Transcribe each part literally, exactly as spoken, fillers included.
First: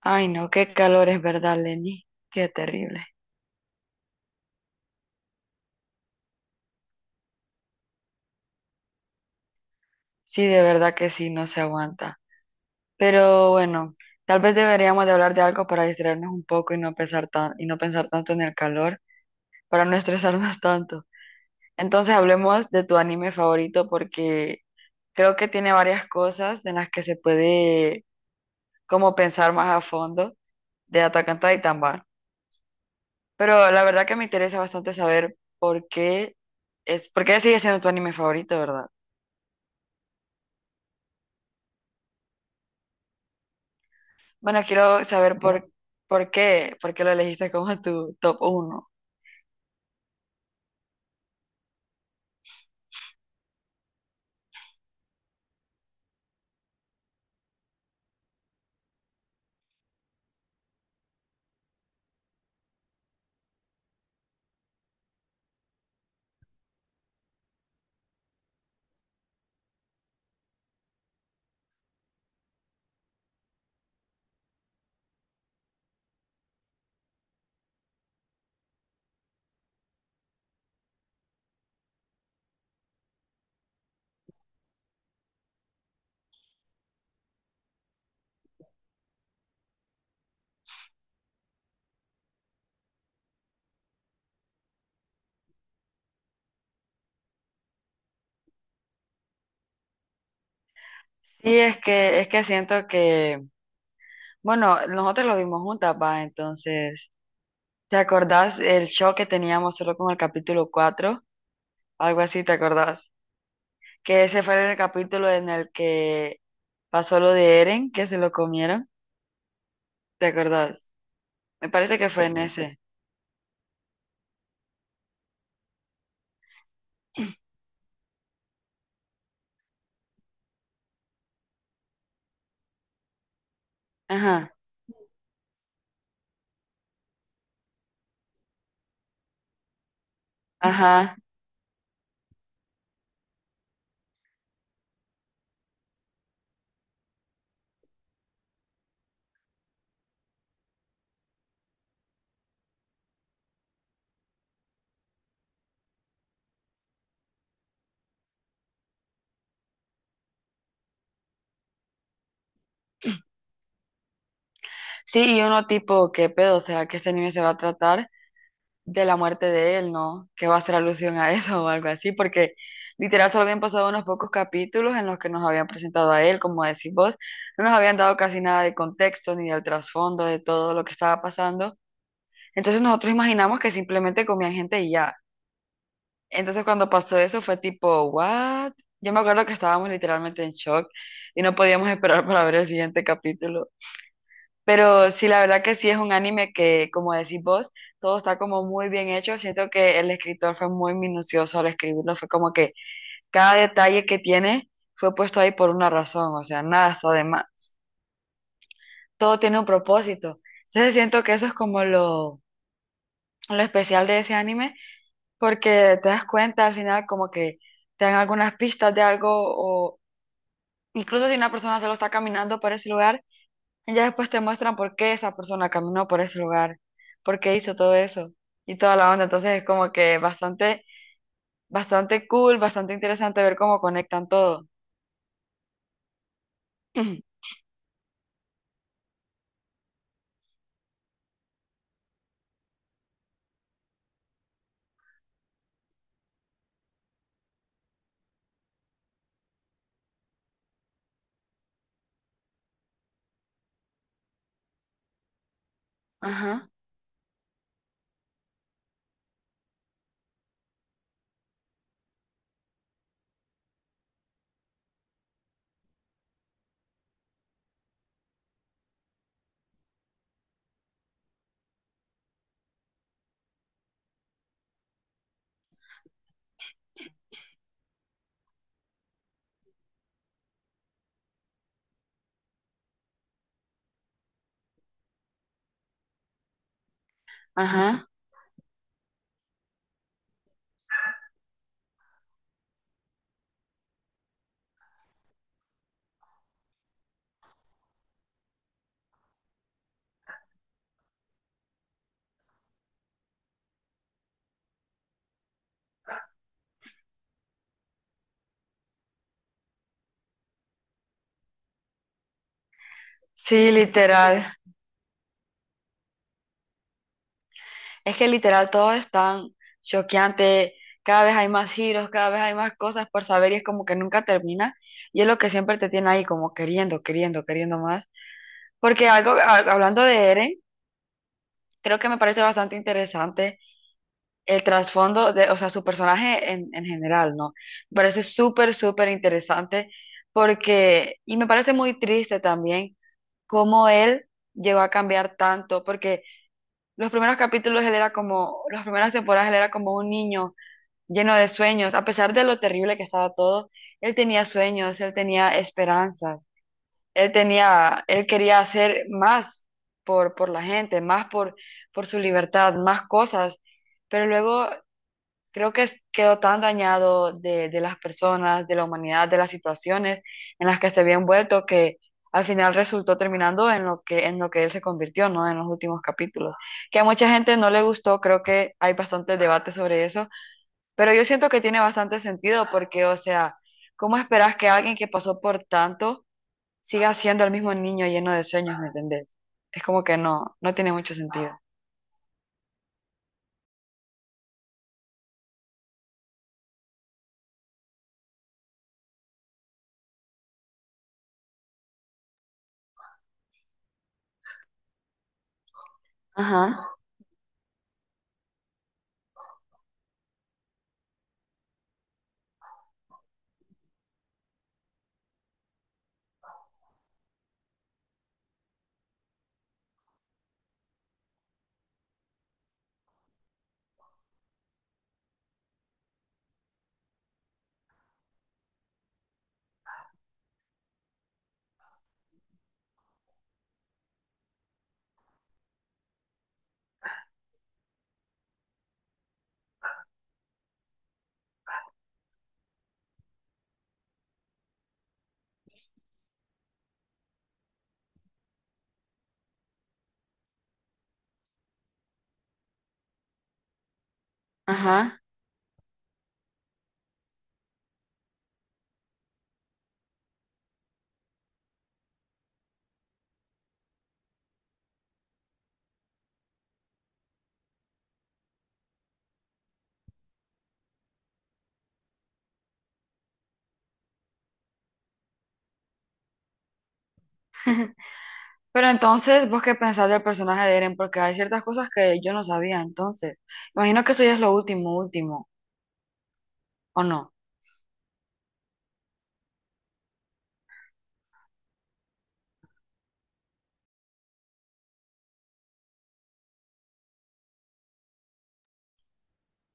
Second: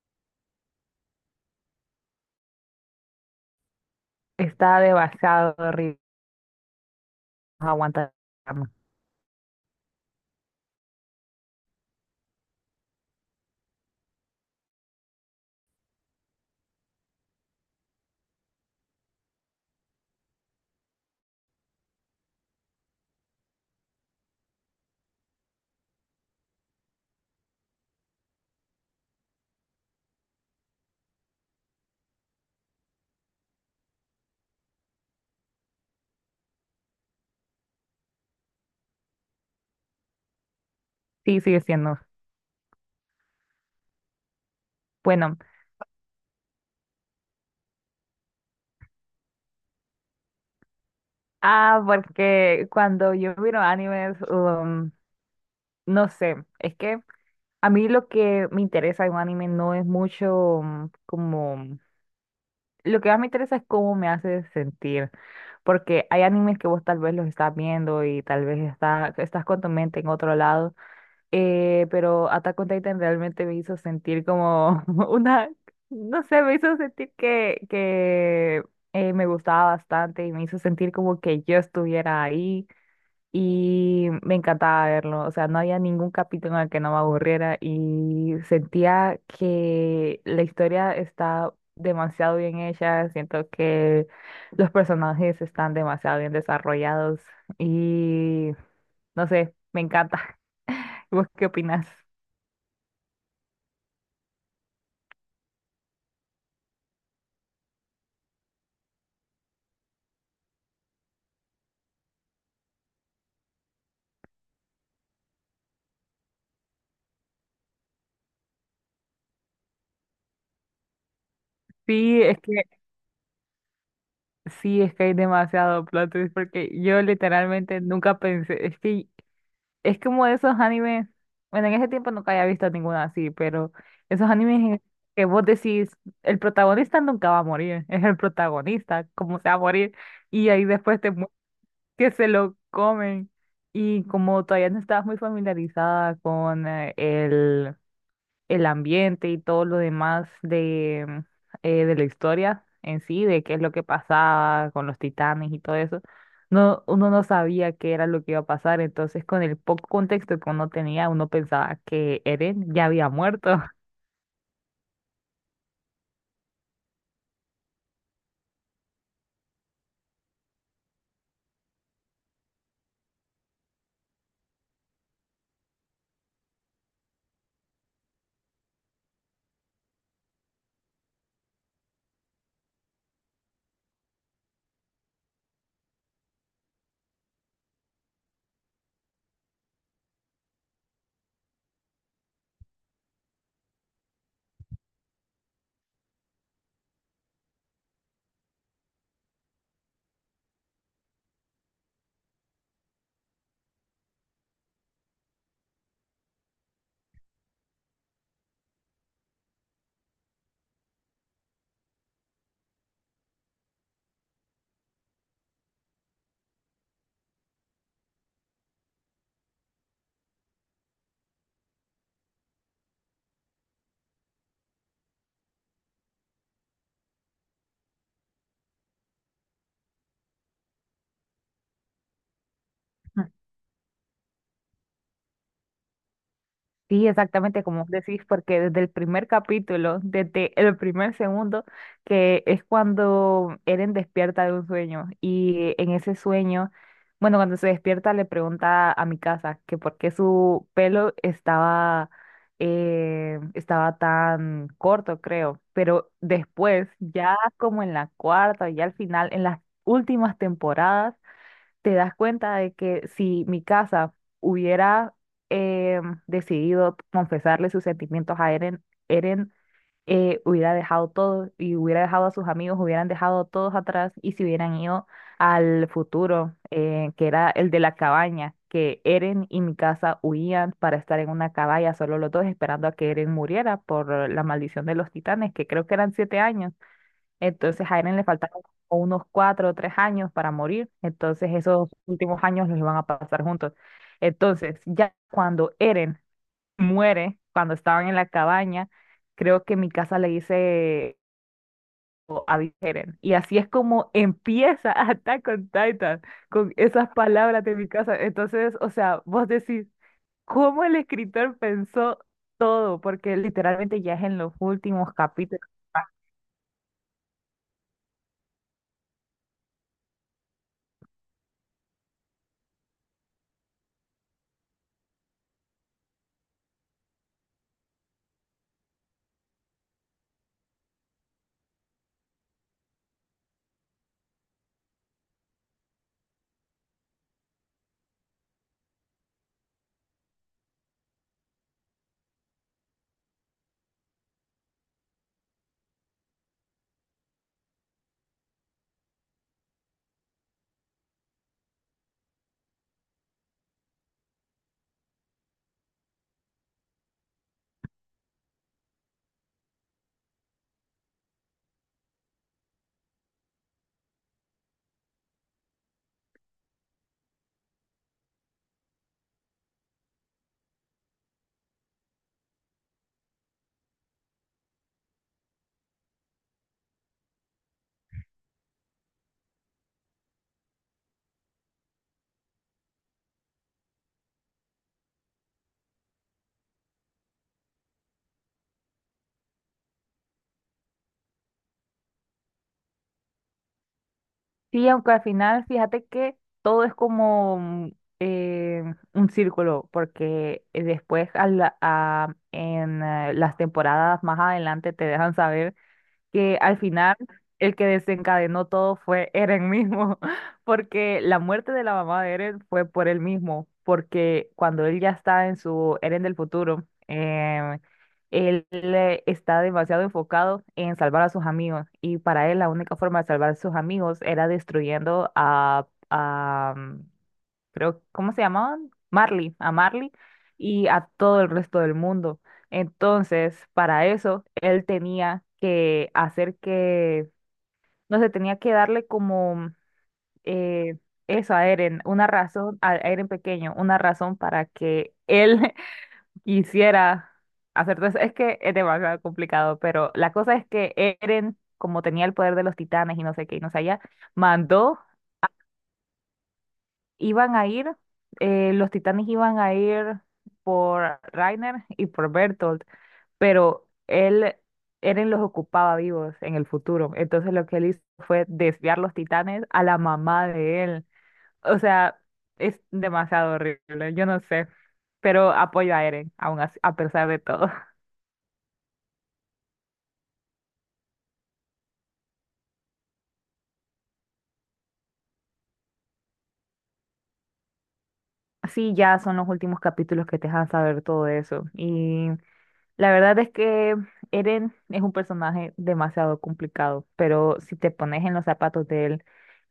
Ay, no, qué calor, es verdad, Lenny. Qué terrible. Está demasiado horrible. No aguanta la trama. Sí, de verdad que sí, no se aguanta. Pero bueno, tal vez deberíamos de hablar de algo para distraernos un poco y no pensar tan, y no pensar tanto en el calor, para no estresarnos tanto. Entonces hablemos de tu anime favorito porque creo que tiene varias cosas en las que se puede como pensar más a fondo de Attack on Titan, va. Pero la verdad que me interesa bastante saber por qué es, por qué sigue siendo tu anime favorito, ¿verdad? Sí, sigue siendo. Bueno, quiero saber Bueno, por, por qué, por qué lo elegiste como tu top uno. ah, porque cuando yo miro animes, um, no sé, es que a mí lo que me interesa en un anime no es mucho um, como... Lo que más me interesa es cómo me hace sentir, porque hay animes que vos tal vez los estás viendo y tal vez está, estás con tu mente en otro lado. Eh, pero Attack on Titan realmente me hizo sentir como una, no sé, me hizo sentir que, que eh, me gustaba bastante y me hizo sentir como que yo estuviera ahí y me encantaba verlo. O sea, no había ningún capítulo en el que no me aburriera y sentía que la historia está demasiado bien hecha, siento que los personajes están demasiado bien desarrollados y no sé, me encanta. ¿Vos qué Sí, es opinas? que, es que siento que, bueno, nosotros lo vimos juntas, va, entonces, ¿te acordás el show que teníamos solo con el capítulo cuatro? Algo así, ¿te acordás? Que ese fue el capítulo en el que pasó lo de Eren, que se lo comieron, ¿te acordás? Me parece que Sí, fue en es que ese. sí, es que hay demasiado plot twist porque yo literalmente nunca pensé, es que es como esos animes, bueno, en ese tiempo nunca había visto ninguna así, pero esos Ajá, animes en que vos decís, el protagonista nunca va a morir, es el protagonista, ¿cómo se va a morir? Y ahí después te ajá. muestran que se lo comen, y como todavía no estabas muy familiarizada con eh, el el ambiente y todo lo demás de, eh, de la historia en sí, de qué es lo que pasaba con los titanes y todo eso, no, uno no sabía qué era lo que iba a pasar, entonces con el poco contexto que uno tenía, uno pensaba que Eren ya había muerto. Sí, y uno tipo, ¿qué pedo? ¿Será que este anime se va a tratar de la muerte de él, ¿no? Que va a hacer alusión a eso o algo así, porque literal solo habían pasado unos pocos capítulos en los que nos habían presentado a él, como decís vos, no nos habían dado casi nada de contexto ni del trasfondo de todo lo que estaba pasando. Entonces nosotros imaginamos que simplemente comían gente y ya. Entonces cuando pasó eso fue tipo, ¿what? Yo me acuerdo que estábamos literalmente en shock y no podíamos esperar para ver el siguiente capítulo. Pero sí, la verdad que sí, es un anime que, como decís vos, todo está como muy bien hecho. Siento que el escritor fue muy minucioso al escribirlo. Fue como que cada detalle que tiene fue puesto ahí por una razón. O sea, nada está de más. Todo tiene un propósito. Entonces siento que eso es como lo, lo especial de ese anime, porque te das cuenta al final como que te dan algunas pistas de algo o incluso si una persona solo está caminando por ese lugar. Ya después te muestran por qué esa persona caminó por ese lugar, por qué hizo todo eso y toda la onda. Entonces es como que bastante, bastante cool, bastante interesante ver cómo conectan todo. Sí, exactamente como vos decís, porque desde el primer capítulo, desde el primer segundo, que es cuando Eren despierta de un sueño y en ese sueño, bueno, cuando se despierta le pregunta a mi casa que por qué su pelo estaba, eh, estaba tan corto, creo, pero Ajá, después, ya como en la cuarta, ya al final, en las últimas temporadas, te das cuenta de que si mi casa hubiera eh, decidido confesarle sus sentimientos a Eren, Eren eh, hubiera dejado todo y hubiera dejado a sus amigos, hubieran dejado a todos atrás y se hubieran ido al futuro, eh, que era el de la cabaña, que Eren y mi casa huían para estar en una cabaña, solo los dos esperando a que Eren muriera por la maldición de los titanes, que creo que eran siete años. Entonces a ajá. Eren le faltaron como unos cuatro o tres años para morir. Entonces esos últimos años los iban a pasar juntos. Entonces ya cuando Eren muere, cuando estaban en la cabaña, creo que Mikasa le dice o a Eren. Y así es como empieza Attack on Titan, con esas palabras de Mikasa. Entonces, o sea, vos decís, ¿cómo el escritor pensó todo? Porque Sí, literalmente ya es en literal. los últimos capítulos. Es que literal todo es tan choqueante. Cada vez hay más giros, cada vez hay más cosas por saber y es como que nunca termina. Y es lo que siempre te tiene ahí como queriendo, queriendo, queriendo más. Porque algo, a- hablando de Eren, creo que me parece bastante interesante el trasfondo de, o sea, su personaje en, en general, ¿no? Me parece súper, súper interesante porque, y me parece muy triste también cómo él llegó a cambiar tanto, porque los primeros capítulos él era como, las primeras temporadas él era como un niño lleno de sueños, a pesar de lo terrible que estaba todo, él tenía sueños, él tenía esperanzas, él tenía, él quería hacer más por, por la gente, más por, por su libertad, más cosas, pero luego creo que es- quedó tan dañado de, de las personas, de la humanidad, de las situaciones en las que se había envuelto que al final resultó terminando en lo que, en lo que él se convirtió, ¿no? En los últimos capítulos. Que a mucha gente no le gustó, creo que hay bastante debate sobre eso, pero yo siento que tiene bastante sentido porque, o sea, ¿cómo esperas que alguien que pasó por tanto siga siendo el mismo niño lleno de sueños? ¿Me entendés? Es como que no, no tiene mucho sentido. Sí, aunque al final fíjate que todo es como mm, eh, un círculo, porque eh, después a la- a- en eh, las temporadas más adelante te dejan saber que al Ajá, final el que desencadenó todo fue Eren mismo, porque la muerte de la mamá de Eren fue por él mismo, porque cuando él ya está en su Eren del futuro, em, él eh, está demasiado enfocado en salvar a sus amigos y para él la única forma de salvar a sus amigos era destruyendo a, a, creo, ¿cómo se llamaban? Marley, a Marley y a todo el resto del mundo. Entonces, para eso, él tenía que hacer que, no sé, tenía que darle como eh, eso a Eren, una razón, a Eren pequeño, una razón para que él quisiera hacer todo eso. Es que es demasiado complicado, pero la cosa es que Eren, como tenía el poder de los titanes y no sé qué, y no sé allá, mandó ajá. iban a ir, eh, los titanes iban a ir por Reiner y por Bertolt, pero él, Eren los ocupaba vivos en el futuro. Entonces lo que él hizo fue desviar los titanes a la mamá de él. O sea, es demasiado horrible, yo no sé, pero apoyo a Eren, aún así, a pesar de todo. Pero entonces, ¿vos qué pensás del personaje de Eren? Porque hay ciertas cosas que yo no sabía, entonces. Imagino que eso ya es lo último, último, ¿o no? Sí, ya son los últimos capítulos que te dejan saber todo eso. Y la verdad es que Eren es un personaje demasiado complicado, pero si te pones en los zapatos de él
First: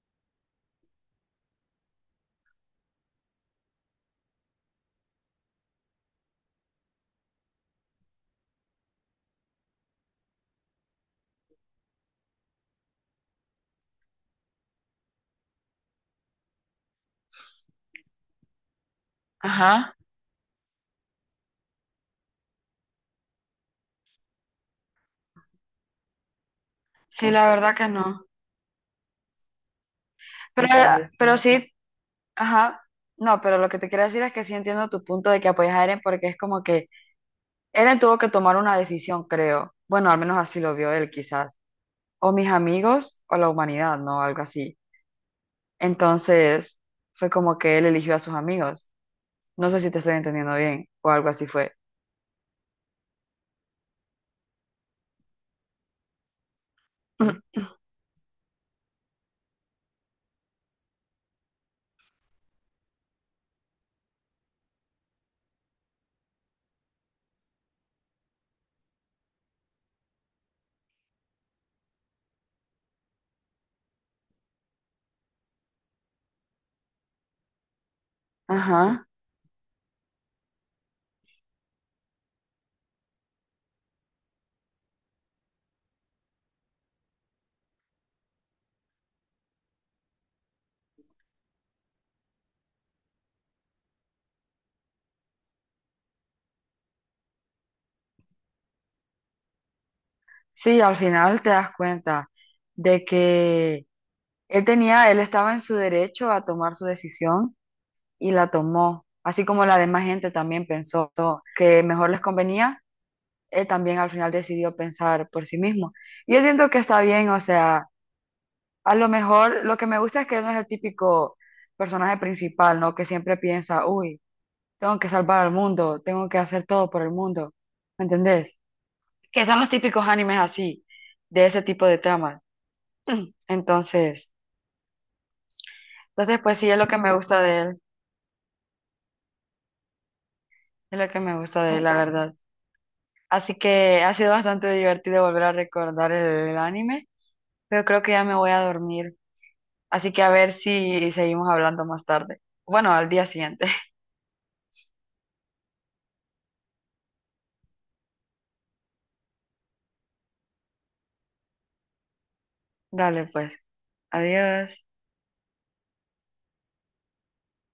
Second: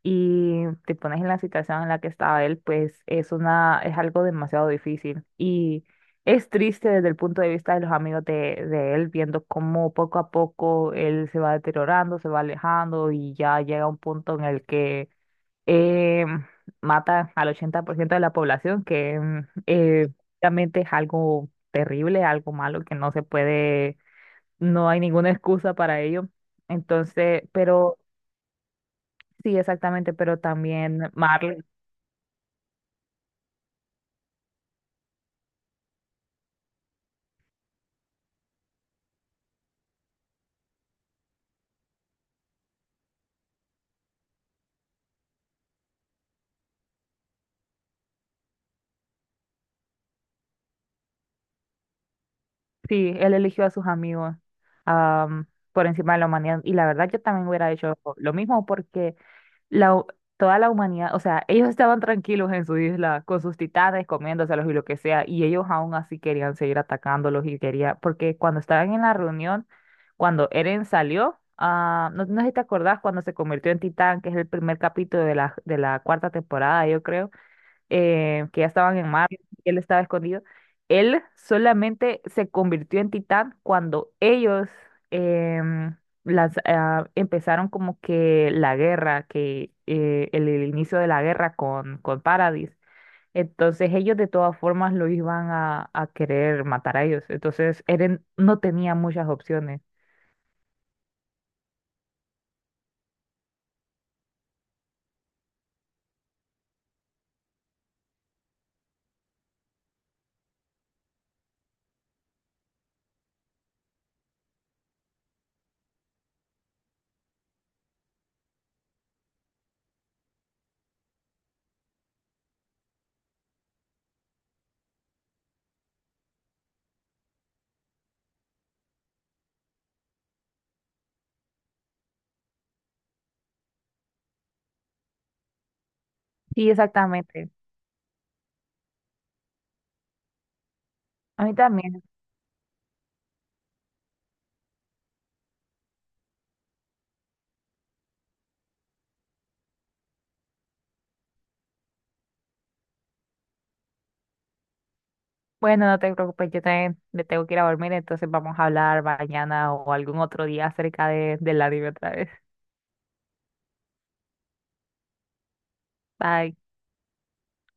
y te pones en la situación en la que estaba él, pues es una, es algo demasiado difícil. Y es triste desde el punto de vista de los amigos de, de él, viendo cómo poco a poco él se va deteriorando, se va alejando y ya llega un punto en el que eh, mata al ochenta por ciento de la población, que mm, Ajá. eh, realmente es algo terrible, algo malo, que no se puede, no hay ninguna excusa para ello. Sí, Entonces, la verdad que pero no. sí, exactamente, pero Pero, también pero Marley, sí, ajá. No, pero lo que te quiero decir es que sí entiendo tu punto de que apoyas a Eren, porque es como que Eren tuvo que tomar una decisión, creo. Bueno, al menos así lo vio él, quizás. O mis amigos o la humanidad, ¿no? Algo así. Entonces, fue como que él eligió a sus amigos. No sé si te estoy entendiendo bien o algo así fue. sí, él eligió a sus amigos am, por encima de la humanidad. Y la verdad, yo también hubiera hecho lo mismo porque la, hu- toda la humanidad, o sea, ellos estaban tranquilos en su isla con sus titanes comiéndoselos y lo que sea, y ellos aún así querían seguir atacándolos y quería, porque cuando estaban en la reunión, cuando Eren salió, ah, no, no sé si te acordás cuando se convirtió en titán, que es el primer capítulo de la, de la cuarta temporada, yo creo, eh, que ya estaban Ajá. en Marte, y él estaba escondido. Él solamente se convirtió en titán cuando ellos em, las, ah, empezaron como que la guerra, que eh, el, el inicio de la guerra con, con Paradis. Entonces ellos de todas formas lo iban a, a querer matar a ellos. Entonces Eren no tenía muchas opciones. Sí, al final te das cuenta de que él tenía, él estaba en su derecho a tomar su decisión y la tomó, así como la demás gente también pensó que mejor les convenía, él también al final decidió pensar por sí mismo. Y yo siento que está bien, o sea, a lo mejor lo que me gusta es que no es el típico personaje principal, ¿no? Que siempre piensa, uy, tengo que salvar al mundo, tengo que hacer todo por el mundo, ¿me entendés? Que son los típicos animes así, de ese tipo de tramas. Entonces, entonces pues sí, Sí, es lo que me gusta exactamente. de él, es lo que me A mí gusta de él, la también. verdad. Así que ha sido bastante divertido volver a recordar el, el anime, pero creo que ya me voy a dormir. Así que a ver si seguimos hablando más tarde. Bueno, al día siguiente. Bueno, no te preocupes, yo también me tengo que ir a dormir, entonces vamos a hablar mañana o algún otro día acerca de, del anime otra vez. Dale pues. Adiós. Bye.